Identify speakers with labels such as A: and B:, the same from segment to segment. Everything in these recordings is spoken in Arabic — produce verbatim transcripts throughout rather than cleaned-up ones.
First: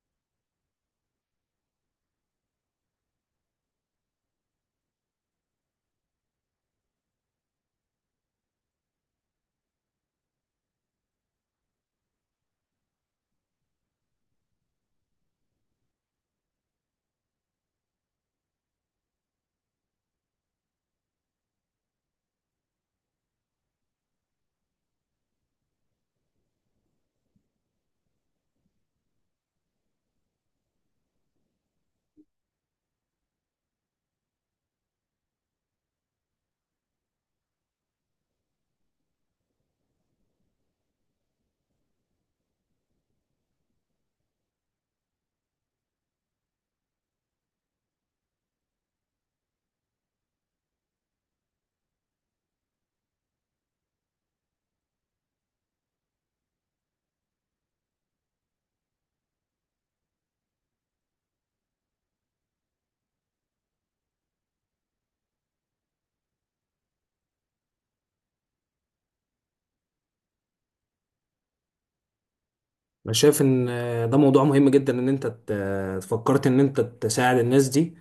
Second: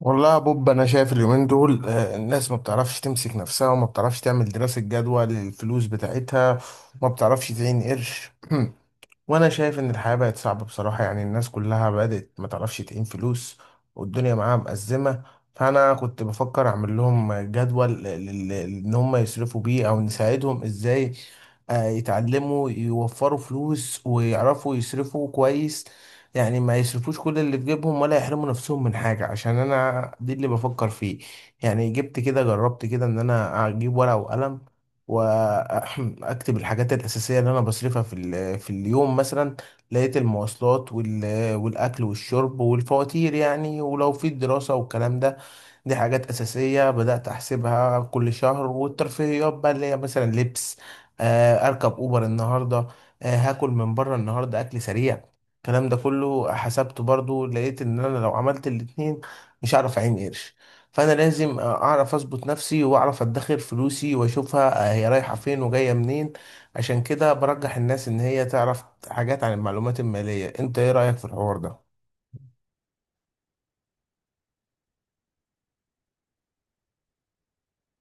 A: والله يا بوب، انا شايف اليومين دول آه، الناس ما بتعرفش تمسك نفسها وما بتعرفش تعمل دراسة جدوى للفلوس بتاعتها. ما بتعرفش تعين قرش. وانا شايف ان الحياة بقت صعبة بصراحة، يعني الناس كلها بدأت ما تعرفش تقيم فلوس والدنيا معاها مأزمة. فانا كنت بفكر اعمل لهم جدول لل- لل- ان هم يصرفوا بيه او نساعدهم ازاي. آه، يتعلموا يوفروا فلوس ويعرفوا يصرفوا كويس، يعني ما يصرفوش كل اللي في جيبهم ولا يحرموا نفسهم من حاجة، عشان انا دي اللي بفكر فيه. يعني جبت كده، جربت كده ان انا اجيب ورقة وقلم واكتب الحاجات الاساسيه اللي انا بصرفها في ال- في اليوم مثلا. لقيت المواصلات وال- والاكل والشرب والفواتير، يعني ولو في الدراسه والكلام ده، دي حاجات أساسية بدأت أحسبها كل شهر. والترفيهيات بقى اللي هي مثلا لبس، آه أركب أوبر النهاردة، آه هاكل من بره النهاردة أكل سريع. الكلام ده كله حسبته برضو، لقيت إن أنا لو عملت الاتنين مش هعرف أعين قرش. فأنا لازم آه، أعرف أظبط نفسي وأعرف أدخر فلوسي وأشوفها آه، هي رايحة فين وجاية منين. عشان كده برجح الناس إن هي تعرف حاجات عن المعلومات المالية. أنت إيه رأيك في الحوار ده؟
B: انا شايف ان ده موضوع مهم جدا ان انت ت- فكرت ان انت تساعد الناس دي.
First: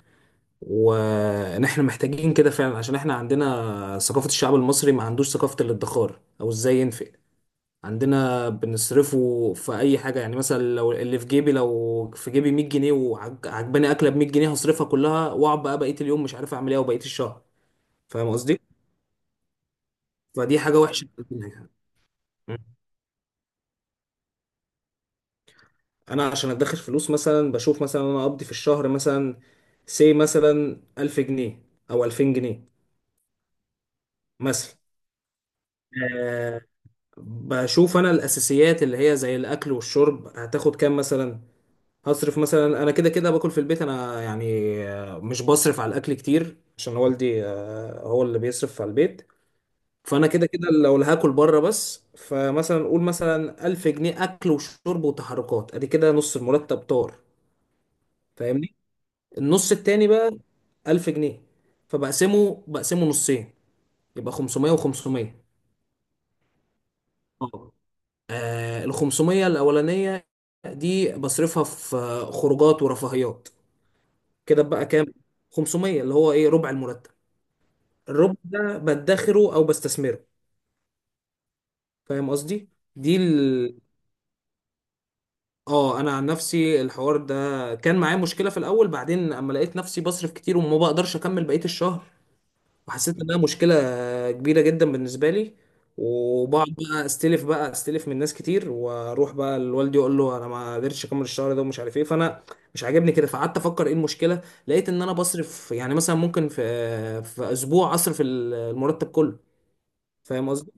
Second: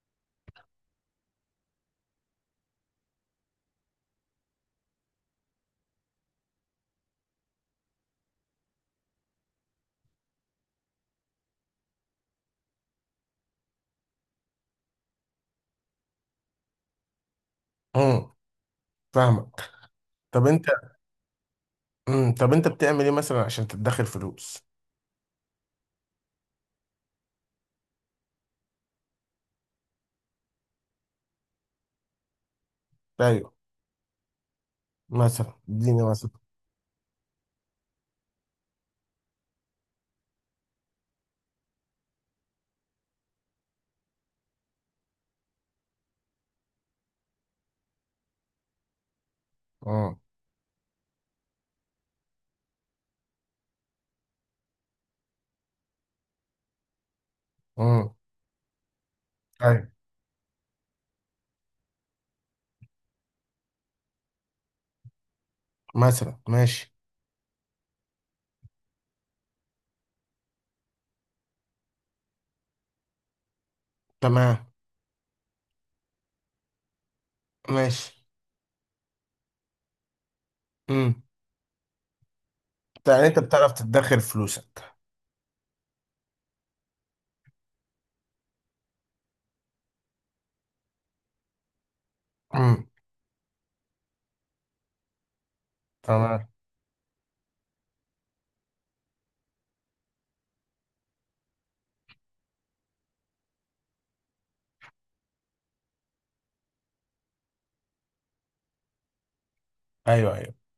B: وان احنا محتاجين كده فعلا، عشان احنا عندنا ثقافة، الشعب المصري ما عندوش ثقافة الادخار او ازاي ينفق. عندنا بنصرفه في اي حاجة، يعني مثلا لو اللي في جيبي، لو في جيبي مية جنيه وعجباني اكلة ب مية جنيه هصرفها كلها، واقعد بقى بقية اليوم مش عارف اعمل ايه وبقية الشهر. فاهم
A: امم.
B: قصدي؟
A: فاهمك. طب
B: فدي
A: أنت.
B: حاجة وحشة.
A: امم. طب انت بتعمل ايه مثلا عشان تدخر فلوس؟
B: انا عشان ادخر فلوس، مثلا بشوف مثلا انا اقضي في الشهر مثلا سي مثلا ألف جنيه او ألفين جنيه
A: ايوه.
B: مثلا،
A: مثلا اديني مثلا.
B: أه بشوف انا الاساسيات اللي هي زي الاكل والشرب هتاخد كام مثلا. هصرف مثلا، انا كده كده باكل في البيت، انا يعني آه، مش بصرف على الاكل كتير، عشان والدي آه، هو اللي بيصرف على البيت.
A: امم.
B: فانا كده كده لو اللي هاكل بره بس، فمثلا قول مثلا ألف جنيه اكل وشرب وتحركات، ادي كده نص المرتب طار.
A: امم.
B: فاهمني؟ النص
A: ايوه.
B: التاني بقى ألف جنيه، فبقسمه بقسمه نصين، يبقى خمسمية و500.
A: مثلا ماشي.
B: اه، آه، ال خمسمية الاولانيه دي بصرفها في آه، خروجات ورفاهيات،
A: تمام.
B: كده بقى كام؟ خمسمية، اللي هو ايه، ربع المرتب.
A: ماشي.
B: الربع ده بدخره او بستثمره.
A: امم.
B: فاهم قصدي؟ دي
A: يعني انت بتعرف
B: ال...
A: تدخر فلوسك.
B: اه، انا عن نفسي الحوار ده كان معايا مشكله في الاول، بعدين اما لقيت نفسي بصرف كتير وما بقدرش اكمل بقيه الشهر،
A: امم.
B: وحسيت انها مشكله كبيره جدا بالنسبه لي،
A: تمام.
B: وبقعد بقى استلف، بقى استلف من ناس كتير، واروح بقى لوالدي اقول له انا ما قدرتش اكمل الشهر ده ومش عارف ايه. فانا مش عاجبني كده، فقعدت افكر ايه المشكله. لقيت ان انا بصرف، يعني مثلا ممكن في في اسبوع اصرف المرتب كله.
A: ايوه،
B: فاهم
A: ايوه.
B: قصدي؟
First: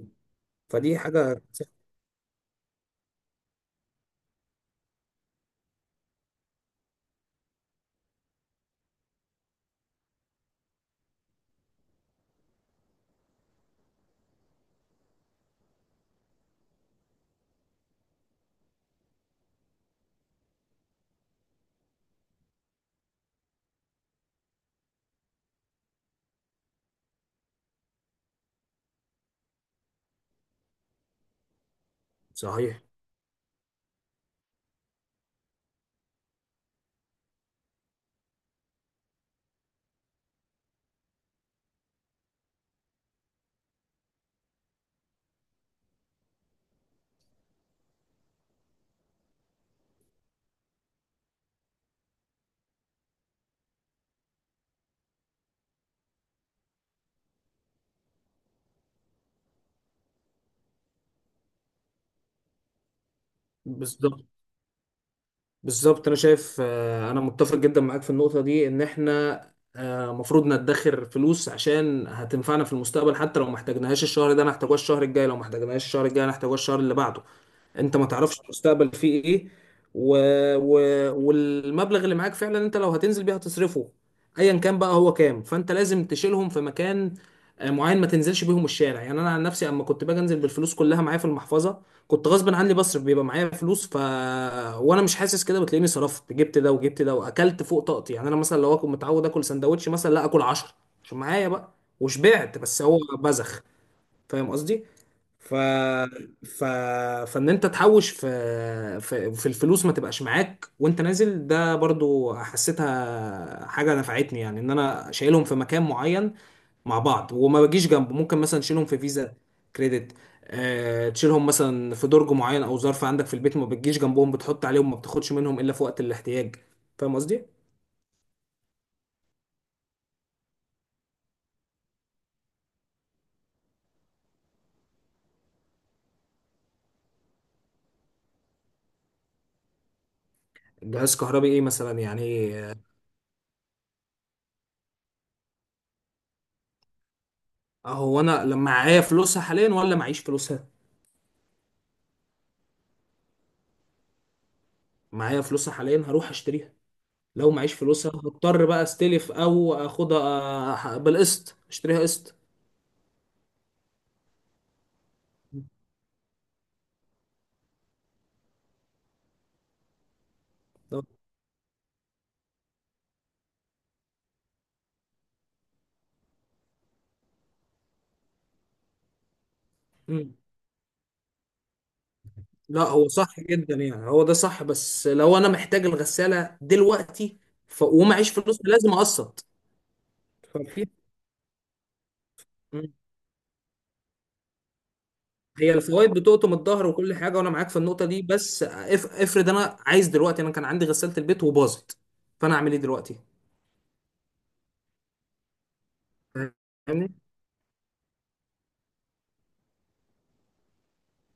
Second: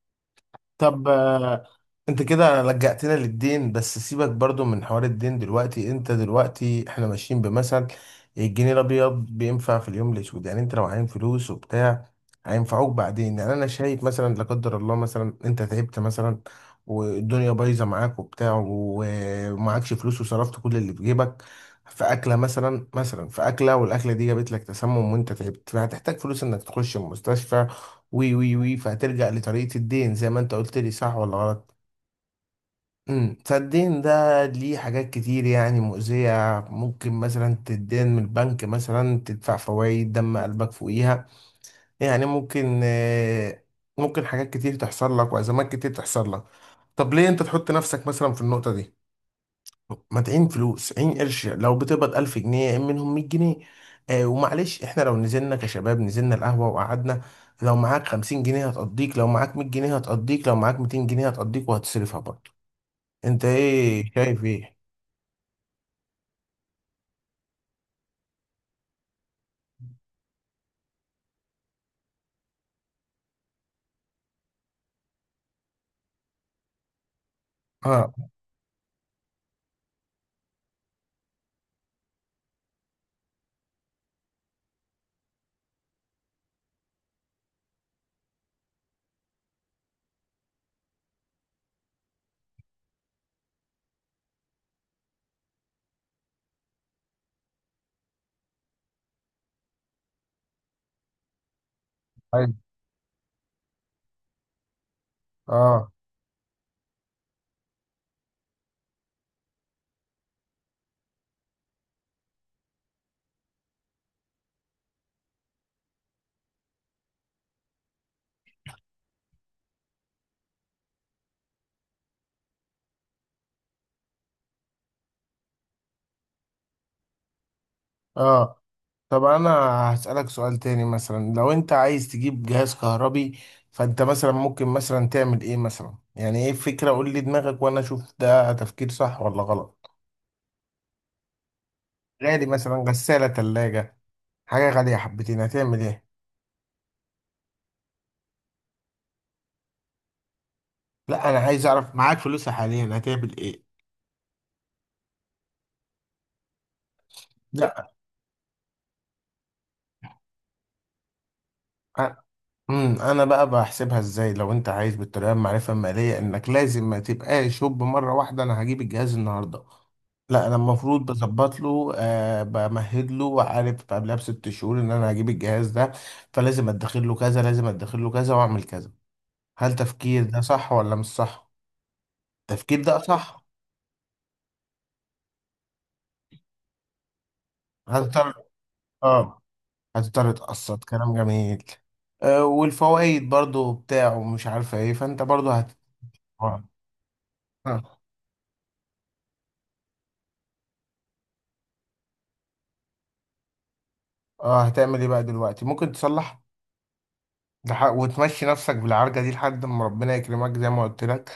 B: فدي
A: طب
B: حاجه.
A: انت كده لجأتنا للدين، بس سيبك برضو من حوار الدين دلوقتي، انت دلوقتي احنا ماشيين بمثل الجنيه الابيض بينفع في اليوم الاسود، يعني انت لو عايم فلوس وبتاع هينفعوك بعدين. يعني انا شايف مثلا، لا قدر الله، مثلا انت تعبت مثلا والدنيا بايظه معاك وبتاع، ومعكش فلوس وصرفت كل اللي في جيبك في اكله مثلا، مثلا في اكله والاكله دي جابت لك تسمم وانت تعبت، فهتحتاج فلوس انك تخش المستشفى. وي وي وي فهترجع لطريقه الدين زي ما انت قلت لي، صح ولا غلط؟
B: صحيح.
A: امم. فالدين ده ليه حاجات كتير يعني مؤذية، ممكن مثلا تدين من البنك، مثلا تدفع فوائد دم قلبك فوقيها، يعني ممكن آه، ممكن حاجات كتير تحصل لك وأزمات كتير تحصل لك. طب ليه أنت تحط نفسك مثلا في النقطة دي؟ ما تعين فلوس، عين قرش، لو بتقبض ألف جنيه عين منهم مية جنيه. آه ومعلش، احنا لو نزلنا كشباب، نزلنا القهوة وقعدنا، لو معاك خمسين جنيه هتقضيك، لو معاك مية جنيه هتقضيك، لو معاك ميتين جنيه هتقضيك وهتصرفها برضه. انت ايه
B: بالظبط،
A: شايف ايه؟
B: بالظبط. انا شايف، آه، انا متفق جدا معاك في النقطه دي، ان احنا آه، مفروض ندخر فلوس عشان هتنفعنا في المستقبل. حتى لو ما احتاجناهاش الشهر ده انا هحتاجوها الشهر الجاي، لو ما احتاجناهاش الشهر الجاي انا هحتاجوها الشهر اللي بعده. انت
A: اه.
B: ما تعرفش المستقبل فيه ايه. و... و... والمبلغ اللي معاك فعلا، انت لو هتنزل بيه هتصرفه ايا كان بقى هو كام. فانت لازم تشيلهم في مكان آه، معين، ما تنزلش بيهم الشارع. يعني انا عن نفسي، اما كنت باجي انزل بالفلوس كلها معايا في المحفظه، كنت غصب عني بصرف، بيبقى معايا فلوس ف وانا مش حاسس، كده بتلاقيني صرفت، جبت ده وجبت ده واكلت فوق طاقتي. يعني انا مثلا لو اكون متعود اكل سندوتش، مثلا لا اكل عشرة عشان معايا بقى
A: أيوة.
B: وشبعت، بس هو بزخ. فاهم قصدي؟ ف...
A: اه،
B: ف... فان انت تحوش في... في في الفلوس، ما تبقاش معاك وانت نازل. ده برضو حسيتها حاجه نفعتني، يعني ان انا شايلهم في مكان معين مع بعض وما بجيش جنبه. ممكن مثلا تشيلهم في فيزا كريدت، أه... تشيلهم مثلا في درج معين او ظرف عندك في البيت، ما بتجيش جنبهم، بتحط عليهم، ما بتاخدش منهم الا في وقت الاحتياج. فاهم قصدي؟
A: اه. طب انا هسألك سؤال تاني، مثلا لو انت عايز تجيب جهاز كهربي، فانت مثلا ممكن مثلا تعمل ايه مثلا؟ يعني ايه الفكرة؟ قول لي دماغك وانا اشوف ده تفكير صح ولا غلط.
B: جهاز كهربي ايه مثلا
A: غالي
B: يعني؟
A: مثلا، غسالة، تلاجة. حاجة غالية حبتين، هتعمل ايه؟
B: اهو انا لما معايا فلوسها حاليا ولا معيش فلوسها؟
A: لا، انا عايز اعرف معاك فلوس حاليا هتعمل ايه؟
B: معايا فلوسها حاليا، هروح اشتريها. لو معيش
A: لا.
B: فلوسها هضطر بقى استلف او اخدها أح- بالقسط، اشتريها قسط.
A: امم. انا بقى بحسبها ازاي لو انت عايز بالطريقه المعرفه الماليه؟ انك لازم ما تبقاش شوب مره واحده، انا هجيب الجهاز النهارده، لا، انا المفروض
B: طب-
A: بظبط له، آه بمهد له وعارف قبلها بست شهور ان انا هجيب الجهاز ده، فلازم ادخر له كذا، لازم ادخر له كذا، واعمل كذا. هل تفكير
B: مم.
A: ده صح ولا مش صح؟ التفكير
B: لا،
A: ده
B: هو صح
A: صح.
B: جدا، يعني هو ده صح. بس لو انا محتاج الغسالة دلوقتي ف... ومعيش
A: هتضطر.
B: فلوس لازم
A: اه.
B: اقسط.
A: هتضطر تقسط،
B: ففي،
A: كلام جميل. آه
B: مم.
A: والفوائد برضو بتاعه مش عارفه ايه، فانت برضو هت
B: هي الفوائد بتقطم
A: آه.
B: الظهر وكل حاجة، وانا معاك في النقطة دي. بس اف... افرض انا عايز دلوقتي، انا كان عندي غسالة البيت وباظت، فانا اعمل ايه دلوقتي؟
A: اه، هتعمل ايه بقى دلوقتي؟ ممكن تصلح،
B: فاهمني؟
A: لح- وتمشي نفسك بالعرجة دي لحد ما ربنا يكرمك زي ما قلت لك،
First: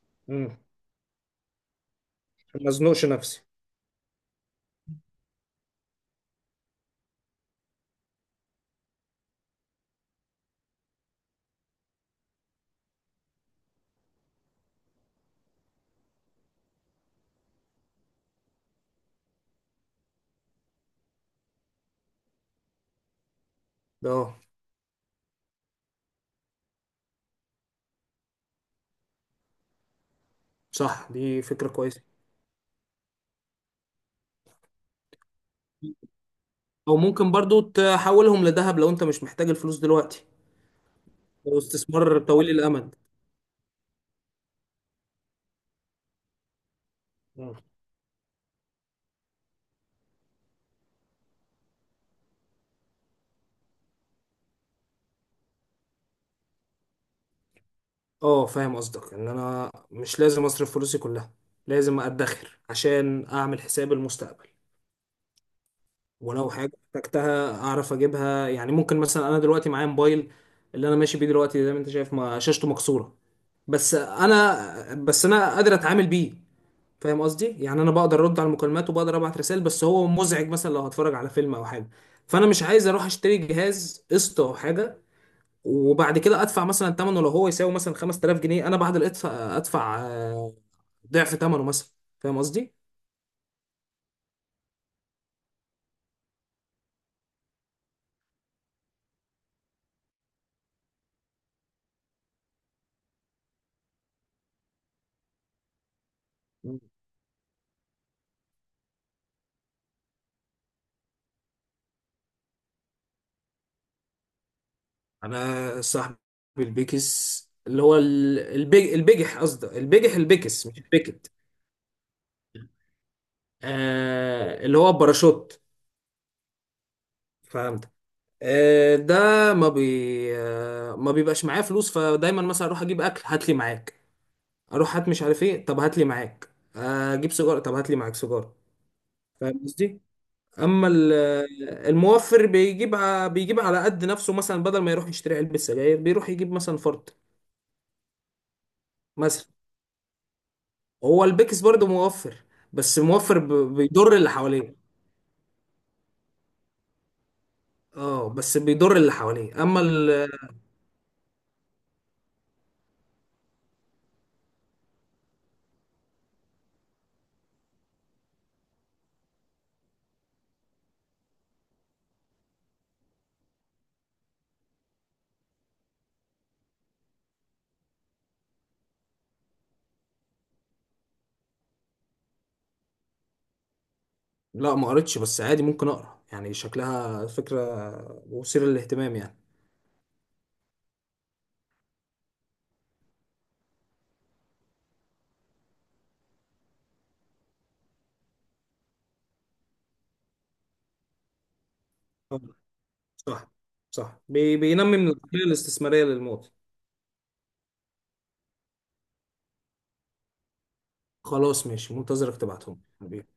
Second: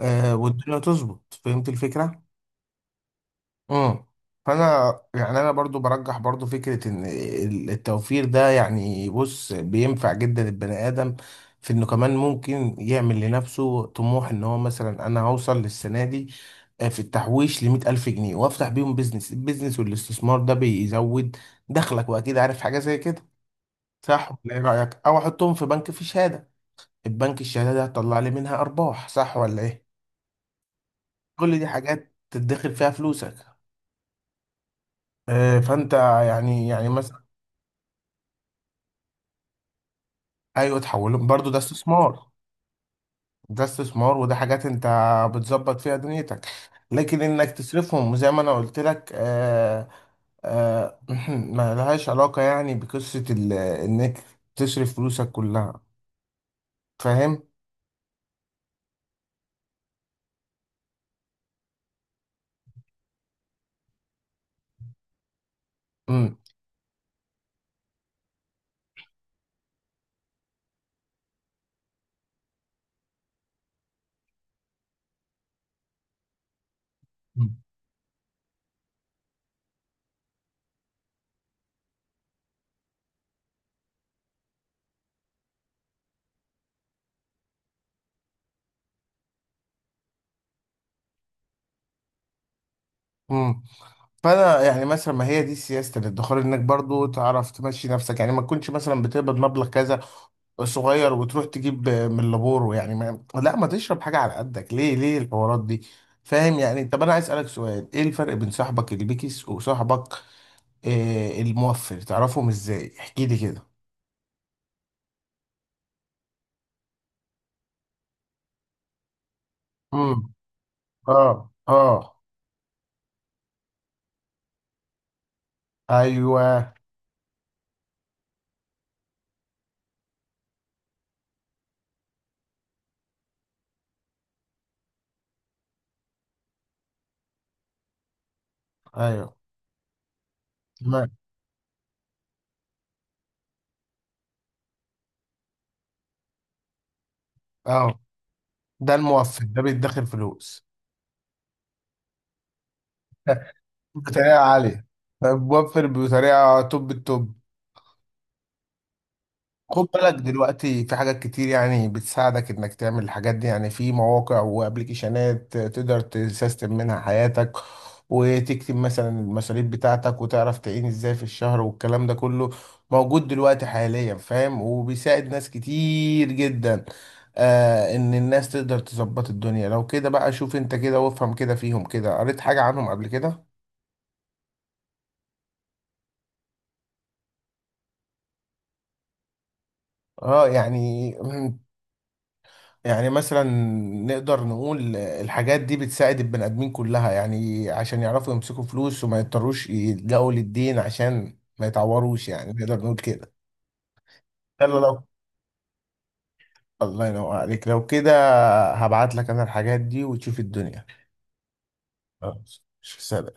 A: آه
B: مم.
A: والدنيا تظبط. فهمت الفكرة؟
B: عشان ما ازنقش نفسي.
A: امم. فانا يعني انا برضو برجح برضو فكرة ان ال- التوفير ده، يعني بص بينفع جدا البني ادم في انه كمان ممكن يعمل لنفسه طموح، ان هو مثلا انا هوصل للسنة دي، آه، في التحويش لمية ألف جنيه وأفتح بيهم بيزنس. البيزنس والاستثمار ده بيزود دخلك، وأكيد عارف حاجة زي كده،
B: ده
A: صح
B: اه،
A: ولا ايه رأيك؟ او احطهم في بنك في شهادة، البنك الشهادة ده هتطلع لي منها ارباح، صح ولا ايه؟
B: صح، دي
A: كل دي
B: فكرة كويسة.
A: حاجات تدخر فيها فلوسك، آه، فانت يعني يعني
B: او
A: مثلا.
B: ممكن برضو تحولهم لذهب لو انت مش محتاج الفلوس دلوقتي،
A: ايوه، تحولهم برضو ده
B: لو استثمار
A: استثمار.
B: طويل الامد.
A: ده استثمار، وده حاجات انت بتظبط فيها دنيتك، لكن انك
B: مم.
A: تصرفهم زي ما انا قلت لك آه، آه، ما لهاش علاقة يعني بقصة ال- انك تصرف فلوسك كلها، فاهم.
B: اه، فاهم قصدك، ان انا مش لازم اصرف فلوسي كلها، لازم ادخر عشان اعمل حساب المستقبل، ولو حاجه احتجتها اعرف اجيبها. يعني ممكن مثلا، انا دلوقتي معايا موبايل اللي انا ماشي بيه دلوقتي، زي ما انت شايف ما شاشته مكسوره. بس انا بس انا قادر اتعامل بيه. فاهم قصدي؟ يعني انا بقدر ارد على المكالمات وبقدر ابعت رسائل، بس هو مزعج مثلا لو هتفرج على فيلم او حاجه. فانا مش عايز اروح اشتري جهاز قسط او حاجه، وبعد كده ادفع مثلا ثمنه، لو هو يساوي مثلا خمستلاف جنيه انا بعد الادفع ادفع آه، ضعف ثمنه مثلا. فاهم قصدي؟
A: امم. فانا يعني مثلا، ما هي دي سياسه الادخار، انك برضو تعرف تمشي نفسك، يعني ما تكونش مثلا بتقبض مبلغ كذا صغير وتروح تجيب من لابورو. يعني ما لا ما تشرب حاجه على قدك، ليه ليه الحوارات دي؟ فاهم يعني. طب انا عايز اسالك سؤال، ايه الفرق بين صاحبك البيكس وصاحبك آه الموفر؟ تعرفهم ازاي؟ احكي لي كده.
B: انا صاحب البيكس اللي هو ال- البي... البجح، قصدي البجح
A: امم.
B: البيكس مش
A: اه،
B: البيكت.
A: اه.
B: آه، اللي هو الباراشوت،
A: ايوه،
B: فهمت. آه، ده ما بي آه، ما بيبقاش معايا فلوس، فدايما مثلا اروح اجيب اكل، هات لي معاك. اروح هات مش عارف ايه، طب هات لي معاك. آه، اجيب سيجاره، طب هات لي معاك سيجاره.
A: ايوه.
B: فاهم قصدي؟ اما
A: تمام.
B: ال- آه، الموفر بيجيب ع- بيجيب على قد نفسه. مثلا بدل ما يروح يشتري علبه سجاير، بيروح يجيب مثلا فرد
A: اه. ده الموفر
B: مثلا.
A: ده بيدخر فلوس.
B: هو البيكس برضه موفر، بس موفر ب- بيضر اللي
A: بطريقه
B: حواليه.
A: عاليه، موفر بطريقه توب التوب.
B: اه، بس بيضر اللي حواليه، اما
A: خد بالك
B: ال...
A: دلوقتي في حاجات كتير يعني بتساعدك انك تعمل الحاجات دي، يعني في مواقع وابلكيشنات تقدر تسيستم منها حياتك وتكتب مثلا المصاريف بتاعتك وتعرف تعين ازاي في الشهر، والكلام ده كله موجود دلوقتي حاليا، فاهم، وبيساعد ناس كتير جدا. آه ان الناس تقدر تظبط الدنيا لو كده، بقى شوف انت كده وافهم كده فيهم كده، قريت حاجة عنهم قبل كده؟
B: لا، ما قريتش، بس عادي ممكن اقرا، يعني شكلها فكره مثيره للاهتمام يعني.
A: اه، يعني يعني مثلا نقدر نقول الحاجات دي بتساعد البني ادمين كلها، يعني عشان يعرفوا يمسكوا فلوس وما يضطروش يلجأوا للدين عشان ما يتعوروش، يعني نقدر نقول كده.
B: صح، صح، بي-
A: يلا
B: بينمي
A: لو.
B: من العقلية الاستثمارية للمواطن.
A: الله ينور عليك، لو كده هبعت لك انا الحاجات دي، وتشوف الدنيا.
B: خلاص، ماشي، منتظرك
A: خلاص،
B: تبعتهم.
A: سلام.